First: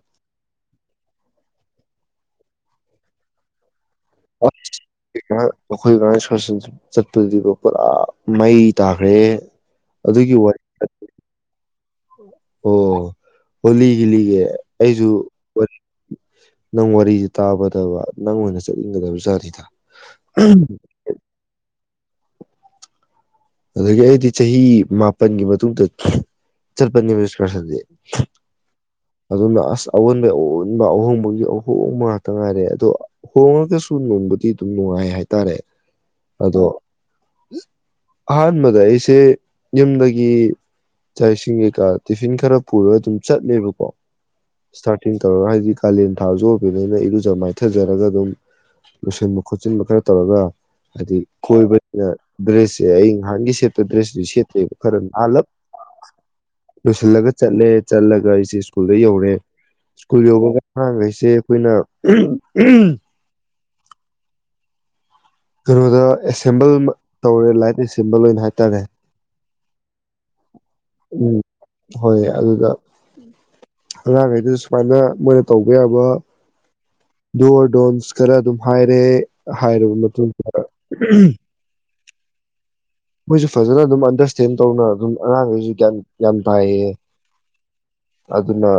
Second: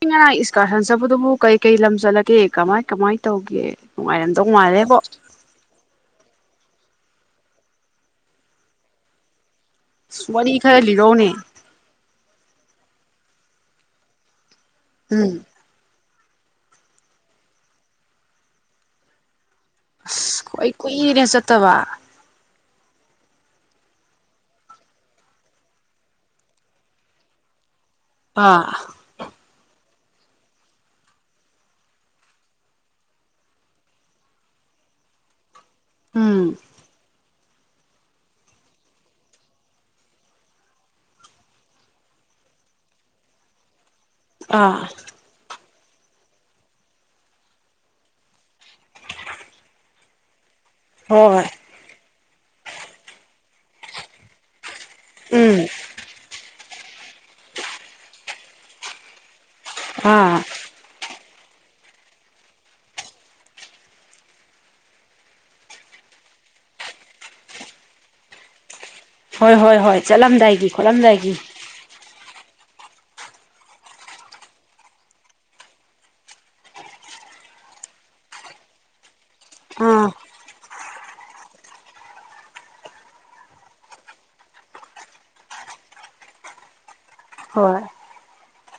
ꯑꯩ ꯉꯔꯥꯡ ꯏꯁꯀꯥꯔꯁꯟ ꯆꯠꯄꯗꯨꯕꯨ ꯀꯩ ꯀꯩ ꯂꯝ ꯆꯠꯂꯒꯦ ꯀꯃꯥꯏ ꯀꯃꯥꯏ ꯇꯧꯒꯦ ꯅꯨꯡꯉꯥꯏꯔꯝꯗꯧ ꯃꯥꯜꯂꯦꯕꯣ ꯈꯔ ꯆꯠꯄꯗꯤꯕ ꯄꯨꯔꯥ ꯃꯩ ꯇꯥꯈ꯭ꯔꯦ ꯑꯗꯨꯒꯤ ꯋꯥꯔꯤ ꯋꯥꯔꯤꯗꯣ ꯈꯔ ꯂꯤꯔꯧꯅꯦ ꯑꯣ ꯍ ꯂꯤꯒꯂꯤꯒꯦ ꯑꯩꯁꯨ ꯎꯝ ꯅꯪ ꯋꯥꯔꯤꯁꯦ ꯇꯥꯕꯗꯕ ꯅꯪ ꯑꯣꯏꯅ ꯆꯠꯅꯤꯡꯒꯗꯕꯖꯥ꯭ꯔꯤꯗ ꯑꯁ ꯀꯨꯏ ꯀꯨꯏꯅꯦ ꯆꯠꯇꯕ ꯑꯗꯒꯤ ꯑꯩꯗꯤ ꯆꯍꯤ ꯃꯥꯄꯜꯒꯤ ꯃꯇꯨꯡꯗ ꯆꯠꯄꯅꯦꯕꯁꯟꯁꯦ ꯑꯥ ꯑꯗꯨꯅ ꯑꯁ ꯑꯑꯣꯟꯕ ꯑꯑꯣꯟꯕ ꯑꯍꯣꯡꯕꯒꯤ ꯑꯍꯣꯡꯕ ꯉꯥꯛꯇ ꯉꯥꯏꯔꯦ ꯑꯗꯣ ꯍꯍꯣꯡꯉꯒꯁꯨ ꯅꯣꯟꯕꯗꯤ ꯑꯗꯨꯝ ꯅꯨꯡꯉꯥꯏ ꯍꯥꯏꯇꯥꯔꯦ ꯎꯝ ꯑꯗꯣ ꯑꯍꯥꯟꯕꯗ ꯑꯩꯁꯦ ꯌꯨꯝꯗꯒꯤ ꯆꯁꯤꯡ ꯀꯩꯀꯥ ꯇꯤꯐꯤꯟ ꯈꯔ ꯄꯨꯔꯒ ꯑꯗꯨꯝ ꯆꯠꯂꯦꯕꯀꯣ ꯑꯥ ꯁꯇꯥꯥꯇ ꯇꯧꯔ ꯍꯥꯏꯗꯤ ꯀꯥꯂꯦꯟ ꯊꯥꯁꯨ ꯑꯣꯏꯕꯅꯤꯅ ꯏꯔꯨꯖ ꯃꯥꯏꯊꯖꯔꯒ ꯑꯗꯨꯝ ꯂꯣꯏꯁꯤꯟꯕ ꯈꯣꯠꯆꯤꯟꯕ ꯈꯔ ꯇꯧꯔꯒ ꯍꯥꯏꯗꯤ ꯍꯣꯏ ꯀꯣꯏꯕꯕꯁꯤꯅ ꯗ꯭ꯔꯦꯁꯁꯦ ꯑꯩ ꯅꯍꯥꯟꯒꯤ ꯀꯦꯗꯁ ꯀꯦ ꯈꯔ ꯑꯂ ꯎꯝ ꯂꯁꯜꯂꯒ ꯆꯠꯂꯦ ꯆꯠꯂꯒꯁꯤ ꯁ꯭ꯀꯨꯜꯗ ꯌꯧꯔꯦ ꯁ꯭ꯀꯨꯜ ꯑꯥ ꯌꯕꯒ ꯦꯁ ꯑꯩꯈꯣꯏꯅ ꯀꯩꯅꯣꯗ ꯑꯦꯁꯦꯝꯕꯜ ꯇꯧꯔꯦ ꯂꯥꯏꯠ ꯑꯦꯁꯦꯝꯕꯜ ꯑꯣꯏꯅ ꯍꯥꯏꯇꯥꯔꯦ ꯍꯣꯏ ꯍꯣꯏ ꯍꯣꯏ ꯆꯠꯂꯝꯗꯥꯏꯒꯤ ꯈꯣꯠꯂꯝꯗꯥꯏꯒꯤ ꯎꯝ ꯍꯣꯏ ꯑꯗꯨꯗ ꯑꯉꯥꯡꯈꯩꯗꯨ ꯁꯨꯃꯥꯏꯅ ꯃꯣꯏꯅ ꯇꯧꯕ ꯌꯥꯕ ꯗꯣꯔ ꯗꯣꯟꯁ ꯈꯔ ꯑꯗꯨꯝ ꯍꯥꯏꯔꯦ ꯍꯥꯏꯔꯕ ꯑꯥ ꯃꯇꯨꯡꯗ ꯃꯣꯏꯁꯨ ꯐꯖꯅ ꯑꯗꯨꯝ ꯑꯟꯗꯔꯁꯇꯦꯟ ꯇꯧꯅ ꯑꯗꯨꯝ ꯑꯉꯥꯡꯈꯩꯁꯨ ꯒ꯭ꯌꯥꯟ ꯒ꯭ꯌꯥꯟ ꯇꯥꯏꯌꯦ ꯍꯣꯏ ꯑꯗꯨꯅ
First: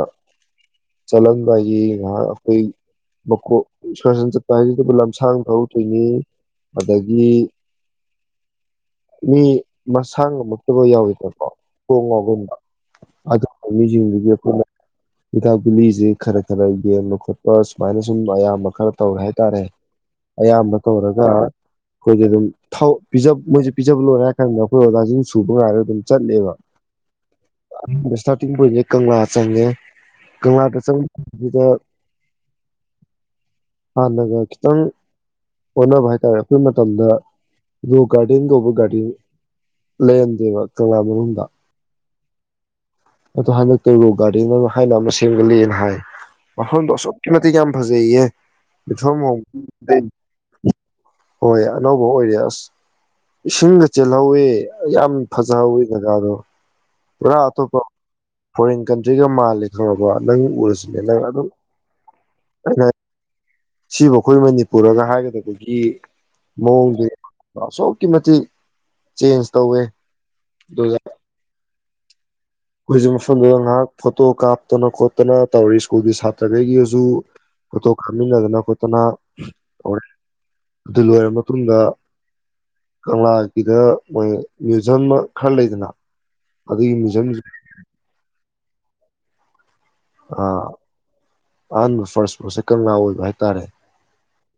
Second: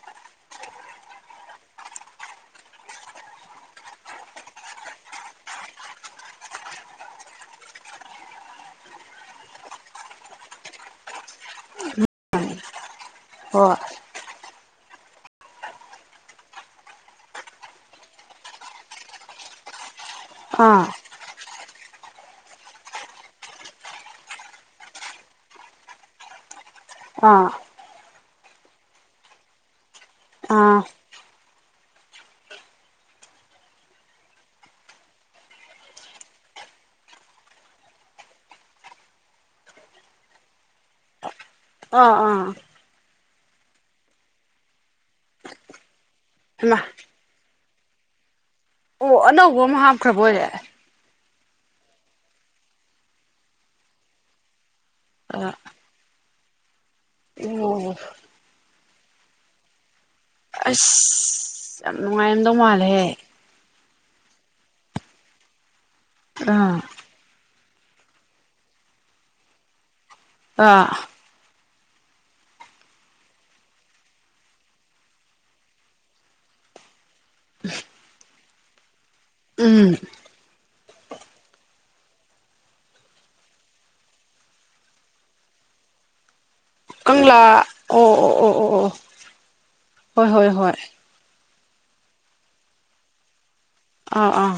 ꯆꯠꯂꯝꯟꯕꯒꯤ ꯉꯥꯏꯍꯥꯛ ꯑꯩꯈꯣꯏ ꯃꯣꯛ ꯑꯦꯛꯀꯔꯁꯟ ꯆꯠꯄ ꯍꯥꯏꯁꯤꯗꯕꯨ ꯂꯝꯁꯥꯡ ꯊꯧꯛꯇꯣꯏꯅꯤ ꯑꯗꯒꯤ ꯃꯤ ꯃꯁꯥ ꯉꯝꯃꯛꯇꯕ ꯌꯥꯎꯋꯤꯗꯕꯀꯣ ꯈꯣꯡ ꯉꯥꯎꯒꯕ ꯑꯗꯨꯒꯨꯝ ꯍꯣꯏ ꯃꯤꯁꯤꯡꯗꯨꯗꯤ ꯑꯩꯈꯣꯏꯅ ꯍꯤꯗꯥꯛ ꯒꯨꯂꯤꯁꯦ ꯈꯔ ꯈꯔ ꯌꯦꯡꯕ ꯈꯣꯠꯄ ꯁꯨꯃꯥꯏꯅ ꯁꯨꯝ ꯑꯌꯥꯝꯕ ꯈꯔ ꯇꯧꯔꯦ ꯍꯥꯏꯇꯥꯔꯦ ꯑꯌꯥꯝꯕ ꯑꯥ ꯇꯧꯔꯒ ꯑꯩꯈꯣꯏꯁ ꯑꯗꯨꯝ ꯄꯤꯖ ꯃꯣꯏꯁꯦ ꯄꯤꯖꯕ ꯂꯣꯏꯔꯦ ꯍꯥꯏꯔ ꯀꯥꯟꯗ ꯑꯩꯈꯣꯏ ꯑꯣꯖꯥꯁꯤꯡ ꯁꯨꯕ ꯉꯥꯏꯔꯒ ꯑꯗꯨꯝ ꯑꯥ ꯆꯠꯂꯦꯕꯍꯥꯟꯕ ꯏꯁꯇꯥꯔꯇꯤꯡ ꯄꯣꯏꯟꯁꯦ ꯀꯪꯂꯥ ꯆꯪꯉꯦ ꯑꯥ ꯀꯪꯂꯥꯗ ꯆꯪꯕ ꯃꯇꯝꯗ ꯍꯥꯟꯅꯒ ꯈꯤꯇꯪ ꯍꯣꯠꯅꯕ ꯍꯥꯏꯇꯥꯔꯦ ꯑꯩꯈꯣꯏ ꯃꯇꯝꯗ ꯔꯣ ꯒꯥꯔꯗꯦꯟꯒ ꯒꯥꯔꯤ ꯂꯩꯗ ꯋꯥꯛꯇꯂꯕꯔ ꯍꯨꯗ ꯑꯥ ꯑꯥ ꯑꯗꯣ ꯍꯟꯗꯛꯇ ꯔꯣꯛ ꯒꯥꯔꯗꯦꯟ ꯑꯃ ꯍꯥꯏꯅ ꯑꯃ ꯁꯦꯝꯒꯠꯂꯑꯦꯅ ꯍꯥꯏ ꯍꯩꯃꯥ ꯋꯥꯈꯗꯁ ꯃꯇꯗꯤ ꯌꯥꯝ ꯐꯖꯌꯦꯦ ꯑꯣ ꯑꯅꯧꯕ ꯑꯃ ꯍꯥꯞꯈ꯭ꯔꯕ ꯑꯣꯏꯔꯦ ꯍꯣꯏ ꯑꯅꯧꯕ ꯑꯣꯏꯔꯦ ꯑꯁ ꯏꯁꯤꯡꯗ ꯆꯦꯜꯍꯧꯋꯤ ꯌꯥꯝ ꯑꯥ ꯐꯖꯍꯧꯋꯤ ꯖꯒꯥꯗꯣ ꯄꯨꯔꯥ ꯑꯇꯣꯞꯄ ꯑꯣ ꯐꯣꯔꯦꯟ ꯀꯟꯇ꯭ꯔꯤꯒ ꯃꯥꯜꯂꯦ ꯈ ꯑꯣ ꯅꯪ ꯎꯔꯁꯤꯅꯦ ꯅꯪ ꯑꯗꯨꯝ ꯑꯁ ꯌꯥꯝ ꯅꯨꯡꯉꯥꯏꯔꯝꯗꯧ ꯃꯥꯜꯂꯦꯍꯦ ꯁꯤꯕꯨ ꯑꯩꯈꯣꯏ ꯃꯅꯤꯄꯨꯔꯒ ꯍꯥꯏꯒꯗꯕꯒꯤ ꯑꯥ ꯃꯣꯡ ꯑꯁꯨꯛꯀꯤ ꯃꯇꯤꯛ ꯆꯦꯟꯖ ꯇꯧꯋꯦ ꯑ ꯍꯧꯖꯤꯛ ꯃꯐꯝꯗꯨꯗ ꯉꯥꯏꯍꯥꯛ ꯐꯣꯇꯣ ꯀꯥꯞꯇꯅ ꯈꯣꯠꯇꯅ ꯇꯧꯔꯤ ꯁ꯭ꯀꯨꯜꯒꯤ ꯁꯥꯇ꯭ꯔꯈꯩꯒꯤꯒꯁꯨ ꯐꯣꯇꯣ ꯀꯥꯞꯃꯤꯟꯅꯗꯅ ꯈꯣꯠꯇꯅ ꯎꯝ ꯇꯧꯔ ꯑꯗꯨ ꯂꯣꯏꯔ ꯃꯇꯨꯡꯗ ꯀꯪꯂꯥꯒꯤꯗ ꯃꯣꯏ ꯃ꯭ꯌꯨꯖꯝ ꯈꯔ ꯂꯩꯗꯅ ꯑꯗꯨ ꯀꯪꯂꯥ ꯑꯣ ꯑꯣ ꯑꯣ ꯑꯣ ꯑꯣ ꯍꯣꯏ ꯍꯣꯏ ꯍꯣꯏ ꯑꯍꯥꯟꯕ ꯐꯔꯁꯄꯣꯁꯦ ꯀꯪꯂꯥ ꯑꯣꯏꯕ ꯍꯥꯏꯇꯥꯔꯦ ꯑꯥ ꯑꯥ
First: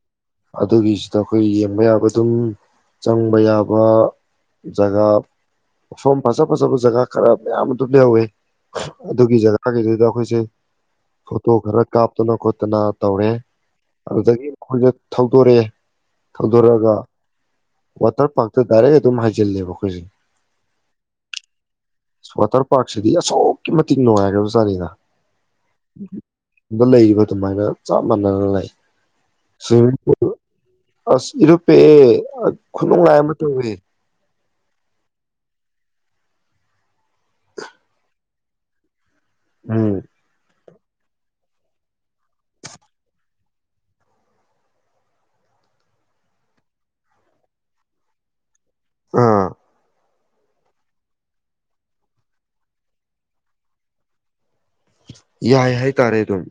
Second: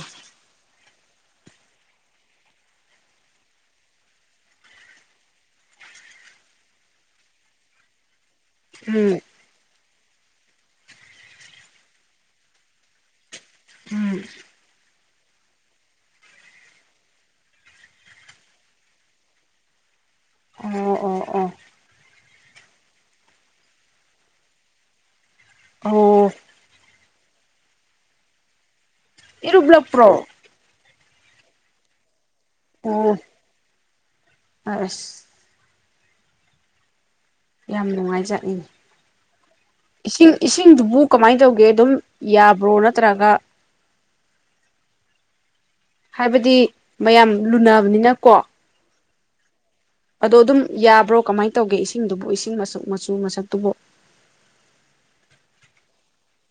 ꯑꯗꯨꯒꯤꯁꯤꯗ ꯑꯩꯈꯣꯏ ꯌꯦꯡꯕ ꯌꯥꯕ ꯑꯗꯨꯝ ꯆꯪꯕ ꯌꯥꯕ ꯖꯒꯥ ꯃꯣꯝ ꯐꯖ ꯐꯖꯕ ꯖꯒꯥ ꯈꯔ ꯃꯌꯥꯝ ꯑꯗꯨꯝ ꯌꯥꯎꯋꯦ ꯎꯝ ꯑꯗꯨꯒꯤ ꯖꯒꯥꯒꯤꯗꯨꯗ ꯑꯩꯈꯣꯏꯁꯦ ꯐꯣꯇꯣ ꯈꯔ ꯀꯥꯞꯇꯅ ꯈꯣꯠꯇꯅ ꯇꯧꯔꯦ ꯎꯝ ꯑꯗꯨꯗꯒꯤ ꯃꯈꯣꯏꯅ ꯊꯧꯗꯣꯔꯛꯑꯦ ꯊꯧꯗꯣꯔꯛꯑꯒ ꯋꯥꯇꯔ ꯄꯥꯔꯛꯇ ꯗꯥꯏꯔꯦꯛ ꯑꯗꯨꯝ ꯍꯥꯏꯩꯖꯤꯜꯂꯦꯕ ꯑꯩꯈꯣꯏꯁꯦ ꯑꯣ ꯑꯣ ꯑꯣ ꯋꯥꯇꯔ ꯄꯥꯔꯛꯁꯤꯗꯤ ꯑꯁꯨꯛꯀꯤ ꯃꯇꯤꯛ ꯅꯨꯡꯉꯥꯏꯈ꯭ꯔꯕꯖꯥꯠꯅꯤꯗ ꯑꯣ ꯌꯗ ꯂꯩꯔꯤꯕ ꯑꯗꯨꯃꯥꯏꯅ ꯆꯞ ꯃꯥꯟꯅꯅ ꯂꯩ ꯏꯔꯕꯂ ꯄꯨ꯭ꯔꯣ ꯑꯁꯤ ꯔꯨꯄꯦ ꯈꯨꯅꯨꯡꯣꯡ ꯑꯣ ꯂꯥꯏ ꯑꯃ ꯇꯧꯋ ꯑꯁ ꯌꯥꯝ ꯅꯨꯡꯉꯥꯏꯖꯠꯅꯤꯡ ꯎꯝ ꯏꯁꯤꯡ ꯤꯡꯗꯨꯕꯨ ꯀꯃꯥꯏꯅ ꯇꯧꯒꯦ ꯑꯗꯨꯝ ꯌꯥꯕ꯭ꯔꯣ ꯅꯠꯇ꯭ꯔꯒ ꯍꯥꯏꯕꯗꯤ ꯃꯌꯥꯝ ꯂꯨꯅꯕꯅꯤꯅꯀꯣ ꯑꯥ ꯑꯗꯣ ꯑꯗꯨꯝ ꯌꯥꯕ꯭ꯔꯣ ꯀꯃꯥꯏꯅ ꯇꯧꯒꯦ ꯏꯁꯤꯡꯗꯨꯕꯨ ꯏꯁꯤꯡ ꯃꯁꯛ ꯃꯆꯨ ꯃꯁꯛꯇꯨꯕ ꯌꯥꯏ ꯍꯏ ꯇꯥꯔꯦ ꯑꯗꯨꯝ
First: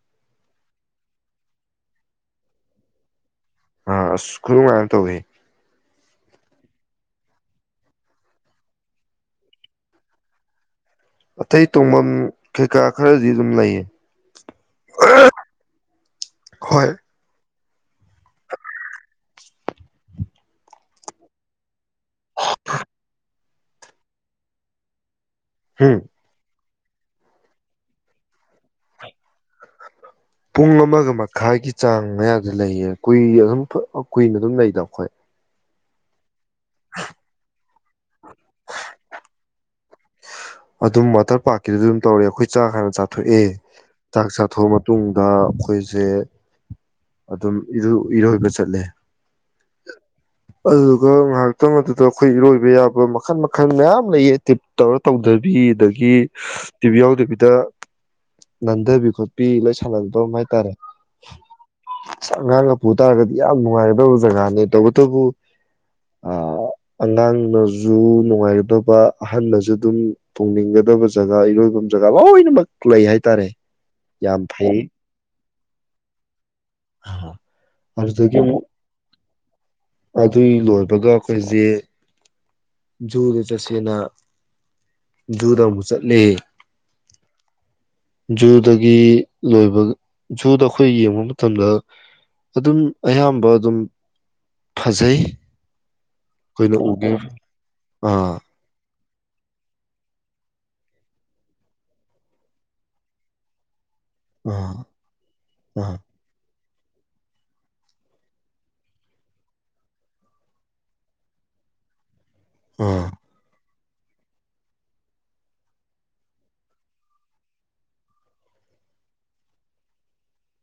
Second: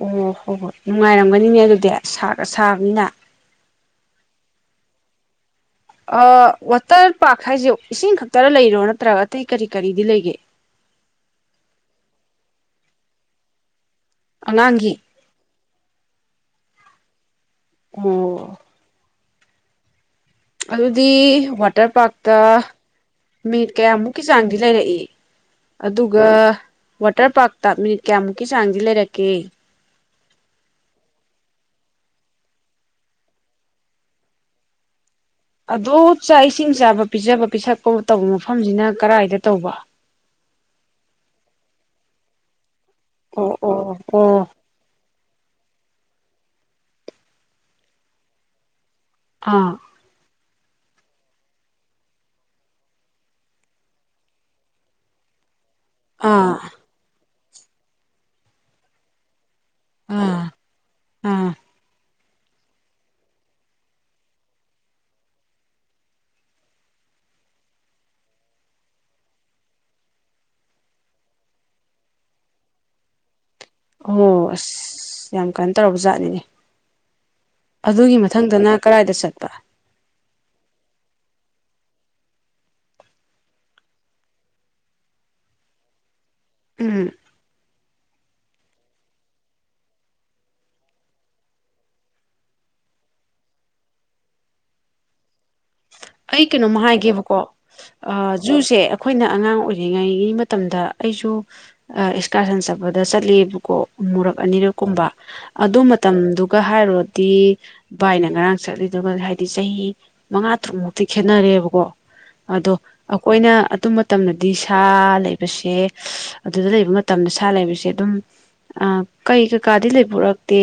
ꯑꯣ ꯍꯣꯏ ꯍꯣꯏ ꯅꯨꯡꯉꯥꯏꯔꯝꯒꯅꯤꯅꯦ ꯑꯗꯨꯗꯤ ꯁꯥꯔꯒ ꯁꯥꯕꯅꯤꯅ ꯑ ꯈꯔꯨ ꯃꯥꯌꯥꯝ ꯇꯧ ꯋꯥꯇꯔ ꯄꯥꯔꯛ ꯍꯥꯏꯁꯦ ꯏꯁꯤꯡ ꯈꯛꯇꯔ ꯂꯩꯔꯣ ꯅꯠꯇ꯭ꯔꯒ ꯑꯇꯩ ꯀꯔꯤ ꯀꯔꯤꯗꯤ ꯂꯩꯒꯦ ꯑꯇꯩ ꯇꯣꯡꯐꯝ ꯀꯩꯀꯥ ꯈꯔꯗꯤ ꯑꯗꯨꯝ ꯂꯩꯌꯦ ꯑ ꯂꯥꯡꯒꯤꯤ ꯍꯣꯏ ꯑꯣ ꯑꯗꯨꯗꯤ ꯋꯥꯇꯔ ꯄꯥꯔꯛꯇ ꯃꯤꯠ ꯀꯌꯥꯃꯨꯛꯀꯤ ꯆꯥꯡꯗꯤ ꯂꯩꯔꯛꯏ ꯎꯝ ꯑꯗꯨꯒ ꯋꯥꯇꯔ ꯄꯥꯔꯛꯇ ꯃꯤꯅꯤꯠ ꯀꯌꯥꯃꯨꯛꯀꯤ ꯆꯥꯡꯗꯤ ꯂꯩꯔꯛꯀꯦ ꯄꯨꯡ ꯑꯃꯒ ꯃꯈꯥꯏꯒꯤ ꯆꯥꯡ ꯃꯌꯥꯗꯤ ꯂꯩꯌꯦ ꯀꯨꯏ ꯑꯗꯨꯝ ꯀꯨꯏꯅ ꯑꯗꯨꯝ ꯂꯩꯗꯕ ꯑꯩꯈꯣꯏ ꯑꯗꯣ ꯆꯥꯛ ꯏꯁꯤꯡ ꯆꯥꯕ ꯄꯤꯖꯕ ꯄꯤꯁꯛ ꯑꯐ ꯇꯧꯕ ꯃꯐꯝꯁꯤꯅ ꯀꯔꯥꯏꯏꯗ ꯇꯧꯕ ꯑꯗꯨꯝ ꯋꯥꯇꯔ ꯄꯥꯔꯛꯀꯤꯗ ꯑꯗꯨꯝ ꯇꯧꯔꯦ ꯑꯩꯈꯣꯏ ꯆꯥꯈꯔ ꯆꯥꯊꯣꯛꯑꯦ ꯑꯣ ꯑꯣ ꯆꯥꯛ ꯑꯣ ꯆꯥꯊꯣꯛꯑ ꯃꯇꯨꯡ ꯗ ꯑꯩꯈꯣꯏꯁꯦ ꯑꯗꯨꯝ ꯏꯔꯣꯏꯕ ꯆꯠꯂꯦ ꯑꯥ ꯑꯗꯨꯒ ꯉꯥꯏꯍꯥꯛꯇꯪ ꯑꯗꯨꯗ ꯑꯩꯈꯣꯏ ꯏꯔꯣꯏꯕ ꯌꯥꯕ ꯃꯈꯜ ꯃꯈꯜ ꯃꯌꯥꯝ ꯂꯩꯌꯦ ꯑꯦꯇꯤꯞ ꯇꯧꯔ ꯇꯧꯗꯕꯤ ꯑꯗꯒꯤ ꯑꯥ ꯇꯤꯚꯤ ꯌꯥꯎꯗꯕꯤ ꯗ ꯅꯟꯗꯕꯤ ꯈꯨ ꯄꯄꯤ ꯂꯣꯏ ꯁꯥꯟꯅꯕꯝ ꯑꯥ ꯍꯥꯏꯇꯥꯔꯦ ꯑꯥ ꯑ ꯑꯉꯥꯡꯅ ꯄꯨꯨ ꯇꯥꯔꯒꯗꯤ ꯌꯥꯝ ꯅꯨꯡꯉꯥꯏꯗꯕ ꯖꯒꯥꯅꯦ ꯇꯧꯕ ꯑꯗꯨꯕꯨ ꯑꯉꯥꯡꯅꯁꯨ ꯅꯨꯡꯉꯥꯏꯒꯗꯕ ꯑꯍꯟꯅꯁꯨ ꯑꯗꯨꯝ ꯇꯣꯡꯅꯤꯡꯒꯗꯕ ꯖꯒꯥ ꯏꯔꯣꯏꯐꯝ ꯖꯒꯥ ꯂꯣꯏꯅꯃꯛ ꯂꯩ ꯍꯥꯏꯇꯥꯔꯦ ꯑꯣ ꯌꯥꯝ ꯐꯩ ꯌꯥꯝ ꯀꯥꯏ ꯇꯧꯔꯕ ꯖꯥꯠꯅꯤꯅꯦ ꯑꯗꯨꯒꯤ ꯑꯗꯨꯗꯒꯤ ꯑꯃꯨꯛ ꯃꯊꯪꯗꯅ ꯀꯗꯥꯏꯗ ꯆꯠꯄ ꯑꯗꯨꯏ ꯂꯣꯏꯕꯒ ꯑꯩꯈꯣꯏꯁꯦ ꯖꯨꯗ ꯆꯠꯁꯦꯅ ꯖꯨꯗ ꯑꯃꯨꯛ ꯆꯠꯂꯤ ꯎꯝ ꯖꯨꯗꯒꯤ ꯂꯣꯏꯕ ꯖꯨꯗ ꯑꯩꯈꯣꯏ ꯌꯦꯡꯉ ꯃꯇꯝꯗ ꯑꯗꯨꯝ ꯑꯌꯥꯝꯕ ꯑꯗꯨꯝ ꯐꯖꯩ ꯑꯩ ꯑꯩꯈꯣꯏꯅ ꯀꯩꯅꯣꯃ ꯎꯒꯦ ꯍꯥꯏꯒꯦꯕꯀꯣ ꯑꯥ ꯖꯨꯁꯦ ꯑꯩꯈꯣꯏꯅ ꯑꯉꯥꯡ ꯑꯣꯏꯔꯤꯉꯩꯒꯤ ꯃꯇꯝꯗ ꯑꯩꯁꯨ ꯑꯦꯛꯁꯀꯥꯔꯁꯟ ꯆꯠꯄꯗ ꯆꯠꯂꯦꯕꯀꯣ ꯃꯨꯔꯛꯑꯅꯤꯔꯛ ꯑꯥ ꯀꯨꯝꯕ ꯑꯗꯨ ꯑꯥ ꯃꯇꯝꯗꯨ ꯑꯗꯨꯒ ꯍꯥꯏꯔꯨꯔꯗꯤ ꯚꯏꯅ ꯉꯔꯥꯡ ꯆꯠꯂꯤꯗꯨꯒ ꯍꯥꯏꯗꯤ ꯆꯍꯤ ꯃꯉꯥ ꯇꯔꯨꯛꯃꯨꯛꯇ ꯤ ꯈꯦꯠꯅꯔꯦꯕꯀꯣ ꯑꯗꯣ ꯑꯥ ꯑꯩꯈꯣꯏꯅ ꯑꯗꯨ ꯃꯇꯝꯗꯗꯤ ꯁꯥ ꯂꯩꯕꯁꯦ ꯑꯗꯨꯗ ꯂꯩꯕ ꯃꯇꯝꯗ ꯁꯥ ꯂꯩꯕꯁꯦ ꯑꯗꯨꯝ ꯑ ꯀꯩ ꯀꯩꯀꯥꯗꯤ ꯂꯩꯕꯔꯛꯇꯦ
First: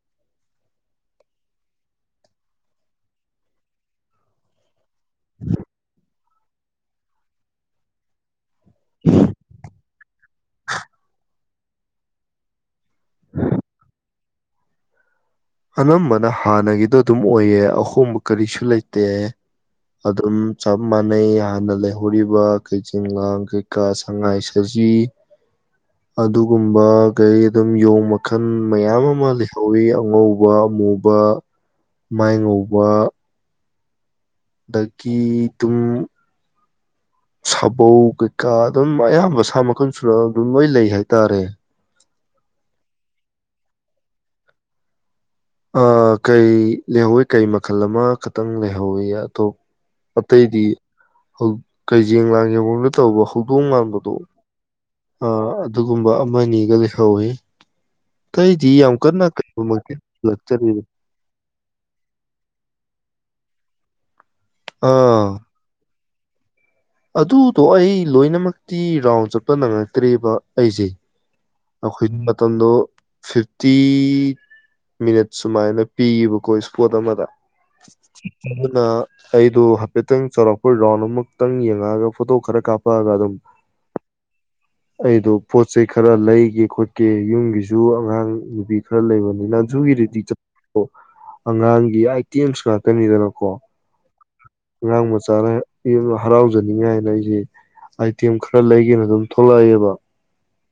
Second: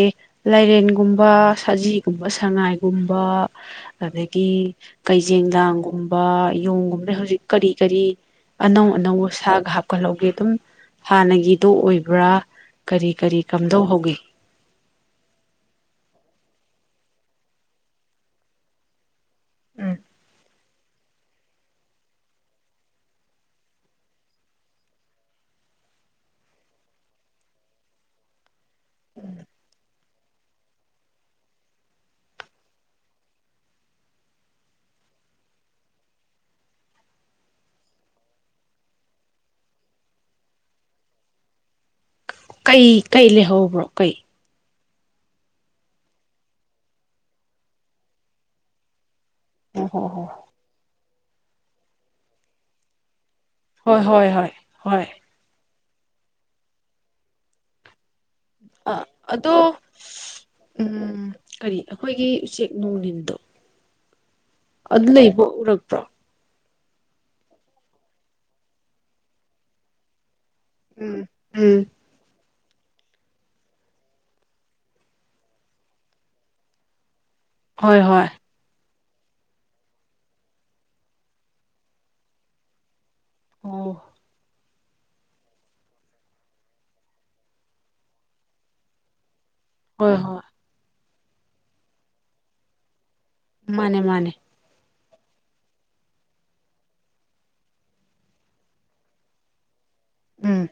ꯂꯥꯏꯔꯦꯟꯒꯨꯝꯕ ꯁꯖꯤꯒꯨꯝꯕ ꯁꯉꯥꯏꯒꯨꯝꯕ ꯑꯗꯒꯤ ꯀꯩꯖꯦꯟꯗꯥꯥꯡꯒꯨꯝꯕ ꯌꯣꯡꯒꯨꯝꯕꯅ ꯍꯧꯖꯤꯛ ꯀꯔꯤ ꯀꯔꯤ ꯑꯅꯧ ꯑꯅꯧꯕ ꯁꯥꯒ ꯍꯥꯞꯀꯠꯍꯧꯒꯦ ꯑꯗꯨꯝ ꯍꯥꯟꯅꯒꯤ ꯑꯗꯨ ꯑꯣꯏꯕ꯭ꯔꯥ ꯀꯔꯤ ꯀꯔꯤ ꯀꯝꯗꯧꯍꯧꯒꯦ ꯑꯅꯝꯕꯅ ꯍꯥꯟꯅꯒꯤꯗꯣ ꯑꯗꯨꯝ ꯑꯣꯏꯌꯦ ꯑꯍꯣꯡꯕ ꯀꯔꯤꯁꯨ ꯂꯩꯇꯦ ꯎꯝ ꯑꯗꯨ ꯑꯗꯨꯝ ꯆꯞ ꯃꯥꯟꯅꯩ ꯍꯥꯟꯅ ꯂꯩꯍꯧꯔꯤꯕ ꯀꯩꯖꯤꯡꯒꯥꯡ ꯀꯩꯀꯥ ꯁꯉꯥꯏ ꯁꯖꯤ ꯑꯗꯨꯒꯨꯝꯕ ꯀꯩ ꯑꯗꯨꯝ ꯌꯣꯡ ꯃꯈꯜ ꯃꯌꯥꯝ ꯑꯃ ꯂꯩꯍꯧꯋꯤ ꯎ ꯎ ꯋꯥ ꯃꯨꯕ ꯃꯥꯏ ꯉꯧꯕ ꯑꯗꯒꯤ ꯇꯝ ꯁꯥꯕꯧ ꯀꯩꯀꯥ ꯑꯗꯨꯝ ꯑꯌꯥꯝꯕ ꯁꯥ ꯃꯈꯟ ꯁꯨꯔ ꯑꯗꯨꯝ ꯂꯣꯏ ꯂꯩ ꯍꯥꯏꯇꯥꯔꯦ ꯀꯩ ꯀꯩ ꯂꯩꯍꯧꯕ꯭ꯔꯣ ꯀꯩ ꯀꯩ ꯂꯩꯍꯧꯋꯤ ꯀꯩ ꯃꯈꯜ ꯑꯃꯈꯇꯪ ꯂꯩꯍꯧꯋꯤ ꯑꯣ ꯍꯣ ꯍꯣ ꯄꯠꯇꯗꯤꯌꯦ ꯍꯧꯛ ꯀꯩꯖꯦꯡ ꯂꯥꯡ ꯌꯦꯡꯒꯗ ꯇꯧꯕ ꯍꯧꯖꯤ ꯇꯨꯡꯉꯗ ꯍꯣꯏ ꯇꯣ ꯍꯣꯏ ꯍꯣꯏ ꯍꯣꯏ ꯑ ꯑꯗꯨꯒꯨꯝꯕ ꯑꯃ ꯑꯅꯤꯒ ꯂꯩꯍꯧꯋꯤ ꯀꯩꯖꯤ ꯑꯃꯨꯛ ꯀꯅꯥ ꯀꯦ ꯑꯗꯣ ꯂꯆꯔꯅꯤ ꯎꯝ ꯀꯔꯤ ꯑꯩꯈꯣꯏꯒꯤ ꯎꯆꯦꯛ ꯅꯣꯡ ꯜꯗꯣ ꯑꯗꯨ ꯑꯥ ꯂꯩ ꯎꯔꯛꯄ꯭ꯔ ꯑꯗꯨꯗꯣ ꯑꯩ ꯂꯣꯏꯅꯃꯛꯇꯤ ꯔꯥꯎꯟ ꯆꯠꯄ ꯅꯪꯉꯛꯇ꯭ꯦꯕ ꯑꯩꯁꯦ ꯎꯝ ꯎꯝ ꯑꯩꯈꯣꯏ ꯃꯇꯝꯗꯣ ꯐꯤꯐꯇꯤ ꯃꯤꯅꯠ ꯁꯨꯃꯥꯏꯅ ꯄꯤꯌꯦꯕꯀꯣ ꯏꯁꯄꯣꯠ ꯑꯃꯗ ꯍꯣꯏ ꯍꯣꯏ ꯑꯗꯨ ꯑꯩꯗꯣ ꯍꯥꯏꯐꯦꯠꯇꯪ ꯆꯥꯎꯔꯥꯛꯄ ꯔꯥꯎꯟ ꯑꯃꯨꯛꯇꯪ ꯌꯦꯡꯉ ꯒ ꯐꯣ ꯈꯔ ꯀꯥꯄꯑꯒ ꯑꯗꯨꯝ ꯑꯣ ꯑꯩꯗꯣ ꯄꯣꯠ ꯆꯩꯩ ꯈꯔ ꯂꯩꯒꯦ ꯈꯣꯠꯀꯦ ꯌꯨꯝꯒꯤꯁꯨ ꯑꯉꯥꯡ ꯅꯨꯄꯤ ꯈꯔ ꯂꯩꯕꯅꯤꯅ ꯍꯣꯏ ꯨꯏꯔꯤꯦꯤ ꯍꯣꯏ ꯆ ꯑꯉꯥꯡꯒꯤ ꯑꯇꯦꯝꯁꯨ ꯉꯥꯛꯇꯅꯤꯗꯅꯣ ꯃꯥꯅꯦ ꯃꯥꯅꯦ ꯉꯔꯥꯡ ꯃꯆꯥꯅ ꯍꯔꯥꯎ ꯇꯖꯅꯤꯡꯉꯥꯏꯅ ꯑꯩꯁꯦ ꯑꯥꯏꯇꯦꯝ ꯈꯔ ꯂꯩꯒꯦꯅ ꯑꯗꯨꯝ ꯊꯣꯛꯂꯛꯑꯑꯦꯕ ꯎꯝ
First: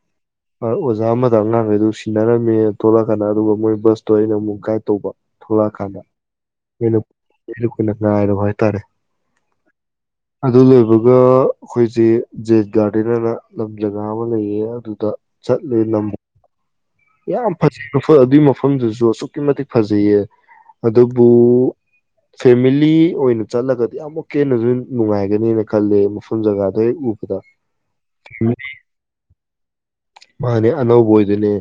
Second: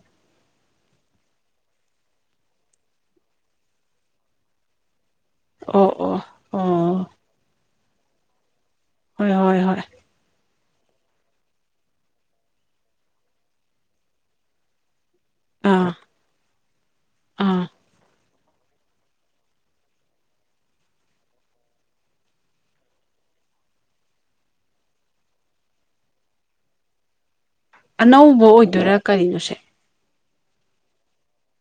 ꯑꯣꯖꯥ ꯑꯃꯗ ꯑꯉꯥꯡꯈꯩꯗꯨ ꯁꯤꯟꯅꯔꯝꯃꯦ ꯊꯣꯛꯣꯂꯛꯀꯥꯟꯗ ꯑꯗꯨꯒ ꯃꯣꯏ ꯕꯁꯇꯣ ꯑꯩꯅ ꯑꯃꯨꯛ ꯒꯥꯏꯗ ꯇꯧꯕ ꯊꯣꯂꯥ ꯑꯣ ꯈꯥꯟ ꯑꯣ ꯑꯣ ꯥꯏꯔꯣ ꯍꯥꯏꯇꯥꯔꯦ ꯍꯣꯏ ꯍꯣꯏ ꯍꯣꯏ ꯑꯗꯨ ꯂꯣꯏꯕꯒ ꯑꯩꯈꯣꯏꯁꯦ ꯖꯦꯟꯠ ꯒꯥꯔꯗꯦꯟ ꯍꯥꯏꯅ ꯂꯝ ꯖꯒꯥ ꯑꯃ ꯂꯩꯌꯦ ꯑꯗꯨꯗ ꯆꯠꯂ ꯑꯥ ꯅꯝ ꯌꯥꯝ ꯑꯥ ꯐꯖꯩ ꯐ ꯑꯗꯨꯏꯃ ꯃꯐꯝꯗꯨꯁꯨ ꯑꯁꯨꯛꯀꯤ ꯃꯇꯤꯛ ꯐꯖꯩꯌꯦ ꯑꯗꯨꯕꯨ ꯐꯦꯃꯤꯂꯤ ꯑꯣꯏꯅ ꯆꯠꯂꯒꯗꯤ ꯑꯃꯨꯛ ꯍꯦꯟꯅꯁꯨ ꯅꯨꯡꯉꯥꯏꯒꯅꯦꯅ ꯈꯜꯂꯦ ꯃꯐꯝ ꯖꯒꯥꯗꯣ ꯍꯦꯛ ꯎꯕꯗ ꯑꯅꯧꯕ ꯑꯣꯏꯗꯣꯏꯔꯥ ꯀꯔꯤꯅꯣꯁꯦ ꯃꯥꯅꯦ ꯑꯅꯧꯕ ꯑꯣꯏꯗꯨꯣꯏꯅꯦ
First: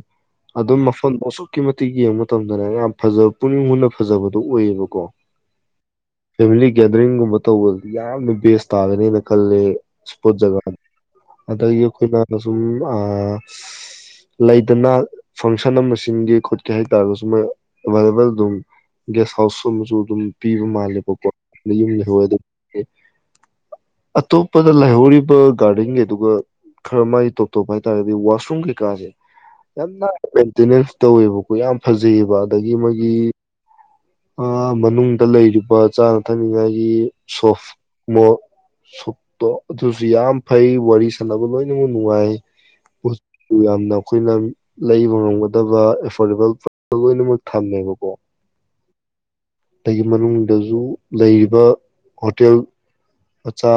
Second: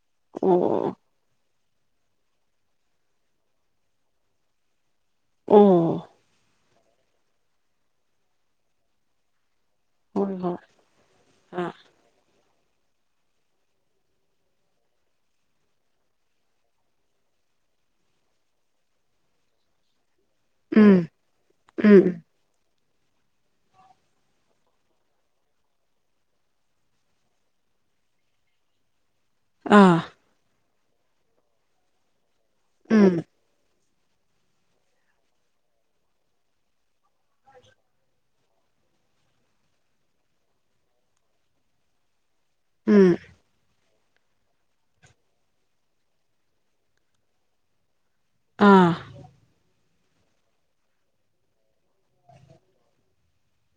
ꯑꯗꯨꯝ ꯑꯣ ꯃꯐꯝ ꯑꯗꯨꯛꯀꯤ ꯃꯇꯤꯛ ꯌꯦꯡꯕ ꯃꯇꯝꯗꯅꯦ ꯌꯥꯝ ꯐꯖꯕ ꯄꯨꯛꯅꯤꯡ ꯍꯨꯟꯅ ꯐꯖꯕꯗꯨꯣ ꯑꯣꯏꯌꯦꯕꯀꯣ ꯑꯣ ꯐꯦꯃꯤꯂꯤ ꯒꯦꯗꯔꯤꯡꯒꯨꯝꯕ ꯇꯧꯕꯗꯤ ꯌꯥꯝꯅ ꯕꯦꯁ ꯇꯥꯒꯅꯦꯅ ꯈꯂꯦ ꯍꯣꯏ ꯏꯁꯄꯣꯠ ꯍꯣꯏ ꯒꯥ ꯑꯥ ꯑꯗꯒꯤ ꯑꯩꯈꯣꯏ ꯑ ꯁꯨꯝ ꯂꯩꯗꯅ ꯐꯪꯁꯟ ꯑꯃ ꯆꯟꯒꯦ ꯈꯣꯠꯀꯦ ꯍꯥꯏꯇꯥꯥꯔꯒꯁꯨ ꯃꯣꯏ ꯑꯦꯕꯥꯏꯂꯦꯕꯜ ꯑꯗꯨꯝ ꯒꯦꯁ ꯍꯥꯎꯁ ꯑꯃꯁꯨ ꯑꯗꯨꯝ ꯄꯤꯕ ꯎꯝ ꯃꯥꯜꯂꯦꯕꯀꯣ ꯑ ꯌꯨꯝ ꯎꯝ ꯂꯩꯍꯧꯗ ꯑꯇꯣꯞꯄꯗ ꯂꯩꯍꯧꯔꯤꯕ ꯒꯥꯔꯗꯦꯟꯒꯤꯗꯨ ꯈꯔ ꯃꯥꯥꯏ ꯇ ꯇꯇꯞꯄ ꯍꯥꯏꯇꯥꯔꯗꯤ ꯋꯥꯁꯔꯨꯝ ꯀꯩꯀꯥꯁꯦ ꯌꯥꯝ ꯑꯥ ꯇꯦꯅꯦꯁ ꯇꯧꯋꯦꯕꯀꯣ ꯌꯥꯝ ꯐꯖꯩꯑꯕ ꯑꯗꯒꯤ ꯃꯥꯣꯏꯒꯤ ꯎꯝ ꯃꯅꯨꯡꯗ ꯂꯩꯔꯤꯕ ꯆꯥꯅ ꯊꯛꯅꯤꯉꯥꯏꯒꯤ ꯁꯣꯞ ꯃꯣ ꯁꯣꯞꯇꯣ ꯑꯗꯨꯁꯨ ꯌꯥꯝ ꯐꯩ ꯋꯥꯔꯤ ꯁꯥꯟꯅꯕ ꯂꯣꯏꯅꯃꯛ ꯅꯨꯡꯉꯥꯏ ꯎꯝ ꯌꯥꯝꯅ ꯑꯩꯈꯣꯏꯅ ꯂꯩꯕ ꯉꯝꯒꯗꯕ ꯑꯦꯐꯣꯔꯗꯦꯕꯜ ꯄ꯭ꯔ ꯂꯣꯏꯅꯃꯛ ꯊꯝꯃꯦꯕꯀꯣ ꯑꯥ ꯑꯒꯤ ꯃꯅꯨꯡꯗꯁꯨ ꯂꯩꯔꯤꯕ ꯍꯣꯇꯦꯜ ꯃꯆꯥ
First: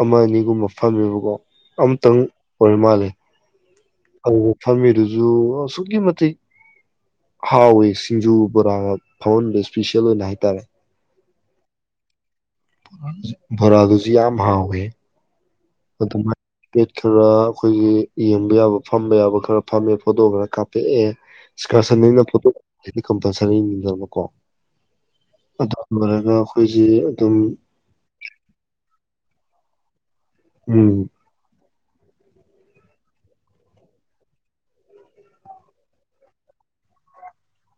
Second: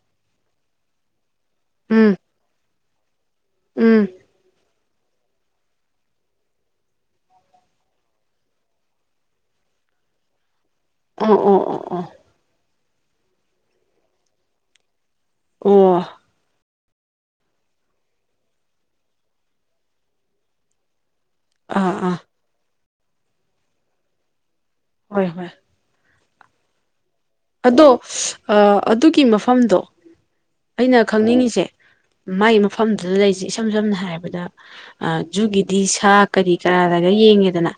ꯑꯃ ꯑꯅꯤꯒꯨꯝꯕ ꯐꯝꯃꯦꯕꯀꯣ ꯎꯝ ꯑꯝꯇꯪ ꯑꯣꯏ ꯃꯥꯜꯂꯦ ꯎꯝ ꯑꯗꯨ ꯐꯝꯃꯤꯗꯨꯁꯨ ꯑꯁꯨꯛꯀꯤ ꯃꯇꯤꯛ ꯍꯥꯎꯋꯤ ꯁꯤꯡꯖꯨ ꯕꯣꯔꯥ ꯑꯃ ꯐꯝꯍꯟꯕ ꯏꯁꯄꯤꯁꯤꯦꯜ ꯑꯣꯏꯅ ꯍꯥꯏꯇꯥꯔꯦ ꯑꯣ ꯑꯣ ꯑꯣ ꯑꯣ ꯣꯔꯥꯗꯨꯖꯤꯌꯥ ꯃꯍꯥꯛꯦ ꯑꯣ ꯑꯗꯨ ꯑꯗꯨꯃꯥꯏ ꯄꯦꯠ ꯈꯔ ꯑꯩꯈꯣꯏꯒꯤ ꯌꯦꯡꯕ ꯌꯥꯕ ꯐꯝꯕ ꯌꯥꯕ ꯈꯔ ꯐꯝꯃꯦ ꯐꯣꯇꯣ ꯈꯔ ꯀꯥꯞꯄꯛꯑꯦ ꯏꯁꯀ ꯑꯥ ꯑꯥ ꯑꯁꯟꯅ ꯄꯣꯠꯇ ꯗꯤ ꯀꯝꯄꯜꯁꯔꯤꯗꯅꯀꯣ ꯍꯣꯏ ꯍꯣꯏ ꯑꯦ ꯑꯩꯈꯣꯏꯁꯦ ꯑꯗꯨꯝ ꯑꯗꯣ ꯑꯗꯨꯒꯤ ꯃꯐꯝ ꯃꯐꯝꯗ ꯎꯝ ꯑꯩꯅ ꯈꯪꯅꯤꯡꯉꯤꯁꯦ ꯃꯥꯏ ꯃꯐꯝꯗꯨꯗ ꯂꯩꯔꯤꯁꯦ ꯏꯁꯝ ꯁꯝꯅ ꯍꯥꯏꯔꯕꯗ ꯖꯨꯒꯤꯗꯤ ꯁꯥ ꯀꯔꯤ ꯀꯔꯥ ꯂꯩꯒ ꯌꯦꯡꯉꯦꯗꯅ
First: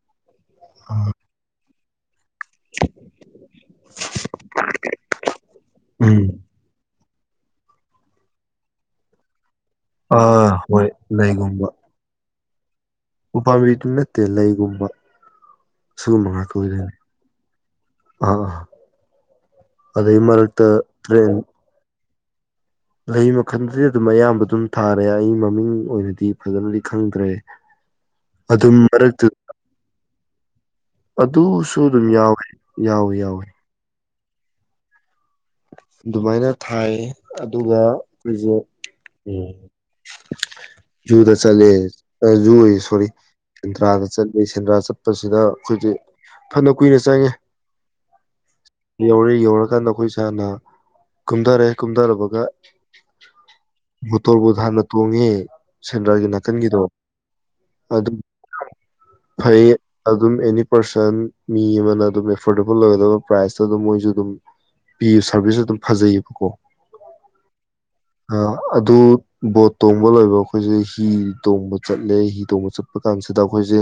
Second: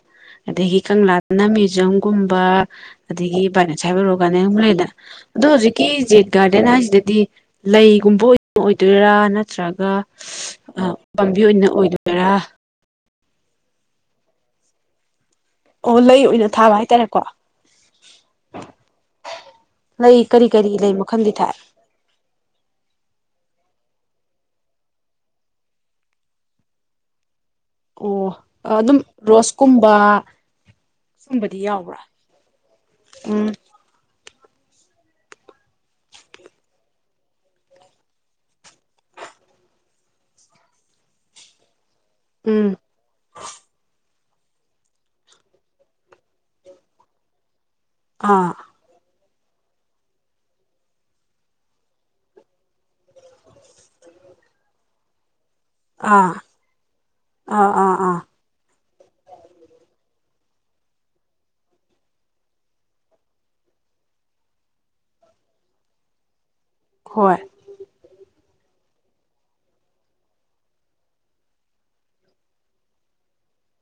ꯑꯗꯒꯤ ꯀꯪꯂꯥ ꯅꯝꯃꯤ ꯆꯝ ꯀꯨꯝꯕ ꯑꯗꯒꯤ ꯕꯥꯏꯅꯣꯁ ꯍꯥꯏꯕ ꯑꯣꯏꯔꯣ ꯂꯩ ꯑꯗꯣ ꯍꯧꯖꯤꯛꯀꯤ ꯎꯝ ꯖꯤꯠ ꯒꯥꯔꯗ ꯍꯥꯏꯁꯤ ꯍꯥꯏꯗꯤ ꯂꯩꯒꯨꯝꯕ ꯑꯣꯏꯗꯣꯏꯔꯥ ꯅ ꯅꯠꯇ꯭ꯔꯒ ꯑꯥ ꯍꯣꯏ ꯎ ꯄꯥꯝꯕꯤ ꯑꯣꯏꯅ ꯂꯩꯒꯨꯝꯕ ꯑꯣꯏꯗꯣꯏꯔꯥ ꯎꯄꯥꯝꯕꯤꯗꯨ ꯅꯠꯇꯦ ꯂꯩꯒꯨꯝꯕ ꯑꯣ ꯂꯩ ꯁꯤꯒꯨꯝꯕ ꯑꯣꯏꯅ ꯉꯥꯛꯇ ꯊꯥꯕ ꯑꯣꯏꯗꯣꯏꯅꯦ ꯍꯥꯏꯇꯥꯔꯦꯀꯣ ꯑꯥ ꯑꯥ ꯂꯩ ꯑꯗꯩ ꯀꯔꯤ ꯃꯔꯛꯇ ꯀꯔꯤ ꯂꯩ ꯃꯈꯜꯗꯤ ꯇ꯭ꯔꯦꯟ ꯊꯥꯏ ꯂꯩ ꯃꯈꯜꯗꯗꯤ ꯑꯗꯨꯝ ꯑꯌꯥꯝꯕ ꯑꯗꯨꯝ ꯊꯥꯔꯦ ꯑꯩ ꯃꯃꯤꯡ ꯑꯣꯏꯅꯗꯤ ꯐꯖꯅꯗꯤ ꯈꯪꯗ꯭ꯔꯦ ꯑꯣ ꯑꯗꯨꯝ ꯔꯣꯁꯀꯨꯝꯕ ꯁꯨꯝꯕꯗꯤ ꯑꯗꯨꯁꯨ ꯌꯥꯎꯕ꯭ꯔꯥ ꯑꯗꯨꯝ ꯌꯥꯎꯏꯤ ꯌꯥꯎꯋꯤ ꯎꯝ ꯌꯥꯎꯏꯤ ꯑꯗꯨꯃꯥꯏꯅ ꯊꯥꯏ ꯑꯗꯨꯒ ꯑꯩꯈꯣꯏꯁꯦ ꯎ ꯖꯨꯗ ꯆꯠꯂꯦ ꯑ ꯖꯨ ꯎꯝ ꯁꯣꯔꯤꯟ ꯇ ꯆꯠꯂꯤ ꯁꯦꯟꯗ꯭ꯔꯥ ꯆꯠꯄꯁꯤꯅ ꯑꯩꯈꯣꯏꯁ ꯐꯅ ꯀꯨꯏꯅ ꯆꯪꯉꯦ ꯑꯥ ꯌꯧꯔꯦ ꯌꯧꯔꯀꯥꯟꯗ ꯑꯩꯈꯣꯏ ꯏꯁꯥꯅ ꯀꯨꯝꯊꯔꯦ ꯀꯨꯝꯊꯔꯕꯒ ꯃꯣꯇꯣꯔꯕꯨ ꯍꯥꯟꯅ ꯇꯣꯡꯉꯦ ꯁꯦꯟꯗ꯭ꯔꯒꯤ ꯑꯥ ꯅꯥꯀꯟꯒꯤꯗꯣ ꯑꯥ ꯑꯥ ꯑꯗꯨꯝ ꯑꯥ ꯐꯩ ꯑꯗꯨꯝ ꯑꯦꯅꯤ ꯄꯥꯔꯁꯟ ꯃꯤ ꯑꯃꯅ ꯑꯗꯨꯝ ꯑꯦꯐꯣꯔꯗꯦꯕꯜ ꯑꯣꯏꯒꯗꯕ ꯄ꯭ꯔꯥꯏꯖꯇ ꯑꯗꯨꯝ ꯃꯣꯏꯁꯨ ꯑꯗꯨꯝ ꯄꯤ ꯁꯥꯔꯚꯤꯁꯁꯨ ꯑꯗꯨꯝ ꯐꯖꯩꯌꯦꯕꯀꯣ ꯍꯣꯏ ꯑꯗꯨ ꯕꯣꯠ ꯇꯣꯡꯕ ꯂꯣꯏꯕ ꯑꯩꯈꯣꯏꯁꯦ ꯍꯤ ꯇꯣꯡꯕ ꯆꯠꯂꯦ ꯍꯤ ꯇꯣꯡꯕ ꯆꯠꯄ ꯀꯥꯟꯁꯤꯗ ꯑꯩꯈꯣꯏꯁꯦ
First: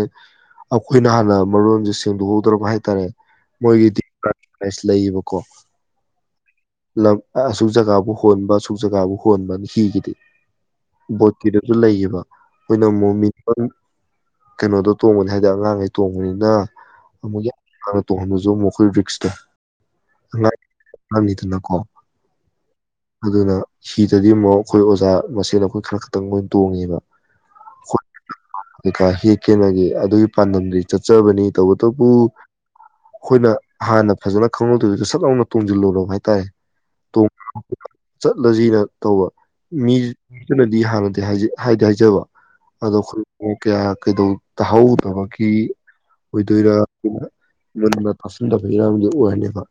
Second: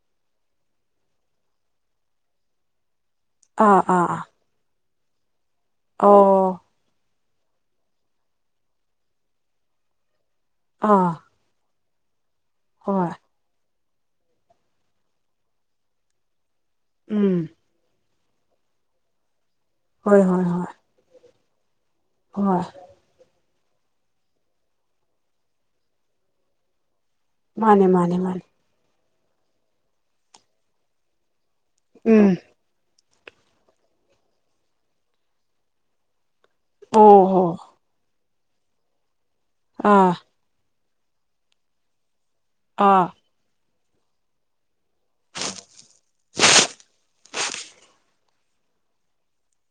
ꯑꯩꯈꯣꯏꯅ ꯍꯥꯟꯅ ꯃꯔꯣꯟꯁꯦ ꯁꯦꯡꯗꯣꯛꯍꯧꯗ꯭ꯔꯕ ꯍꯥꯏꯇꯥꯔꯦ ꯑꯥ ꯃꯣꯏꯒꯤ ꯑꯥ ꯑꯥ ꯂꯩꯌꯦꯕꯀꯣ ꯑꯣ ꯑꯁꯨꯛ ꯖꯒꯥꯕꯨ ꯍꯣꯟꯕ ꯑꯁꯨꯛ ꯖꯒꯥꯕꯨ ꯍꯣꯟꯕ ꯍꯤꯒꯤꯗꯤ ꯑꯥ ꯣꯀꯤꯗ ꯑꯗꯨ ꯂꯩꯈꯤꯕ ꯑꯩꯈꯣꯏꯅ ꯍꯣꯏ ꯃꯣꯃꯤ ꯀꯩꯅꯣꯗꯣ ꯇꯣꯡꯕꯅꯤ ꯍꯥꯏꯗꯤ ꯑꯉꯥꯡꯈꯩ ꯇꯣꯡꯕꯅꯤꯅ ꯎꯝ ꯃ ꯁꯨ ꯃꯈꯣꯏ ꯐꯁꯗ ꯍꯣꯏ ꯍꯣꯏ ꯍꯣꯏ ꯑꯅꯤꯗꯨꯅꯀꯣ ꯍꯣꯏ ꯑꯗꯨꯅ ꯍꯤꯗꯗꯤ ꯑꯃꯨꯛ ꯑꯩꯈꯣꯏ ꯑꯣꯖꯥ ꯃꯁꯦꯟ ꯑꯩꯈꯣꯏ ꯈꯔ ꯈꯛꯇꯪ ꯃꯣꯏ ꯇꯣꯡꯉꯦꯕ ꯃꯥꯅꯦ ꯃꯥꯅꯦ ꯃꯥꯅꯦ ꯍꯦꯛ ꯈꯦꯠꯅꯒꯦ ꯑꯗꯨꯒꯤ ꯄꯥꯟꯗꯝꯗꯤ ꯆꯠꯆꯕꯅꯤ ꯇꯕꯨ ꯇꯕꯨ ꯎꯝ ꯑꯩꯈꯣꯏꯅ ꯍꯥꯟꯅ ꯐꯖꯅ ꯈꯪꯍꯧꯗꯔꯤꯗ ꯁꯠꯥꯎꯅ ꯇꯨꯡꯁꯤꯜꯂꯣꯂꯣ ꯍꯥꯏꯇꯥꯔꯦ ꯑꯣ ꯇꯨꯡ ꯍꯣ ꯆꯠꯂꯁꯤꯅ ꯇꯧꯕ ꯃꯤ ꯑꯥ ꯍꯥꯟꯅꯗꯤ ꯍꯥꯏꯗꯤ ꯍꯥꯏꯖꯕ ꯑꯗꯣ ꯑꯥ ꯈ ꯀꯌꯥ ꯀꯩꯗꯧ ꯇꯥꯍꯧꯗꯕꯒꯤ ꯑꯣꯏꯗꯣꯏꯔꯥ ꯃꯨꯟꯅ ꯇꯥꯁꯤꯟꯗꯕ ꯏꯔꯥꯡꯗꯤ ꯑꯣꯏꯔꯅꯦꯕ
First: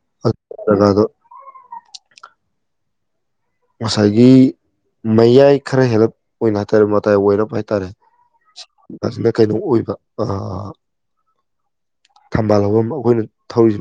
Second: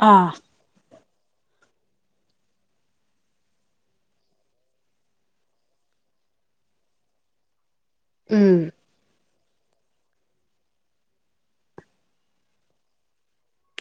ꯑꯥ ꯣ ꯉꯁꯥꯏꯒꯤ ꯃꯌꯥꯏ ꯈꯔ ꯍꯦꯜꯂꯞ ꯑꯣꯏꯅ ꯍꯥꯏꯇꯥꯔꯦ ꯃꯇꯥꯏ ꯑꯣꯏꯅꯞ ꯍꯥꯏꯇꯥꯔꯦ ꯎꯝ ꯖꯤꯅ ꯀꯩꯅꯣ ꯑꯣꯏꯕ ꯊꯝꯕꯥꯜ ꯍꯧꯕ ꯑꯩꯈꯣꯏꯅ ꯊꯧꯔꯤꯁꯤ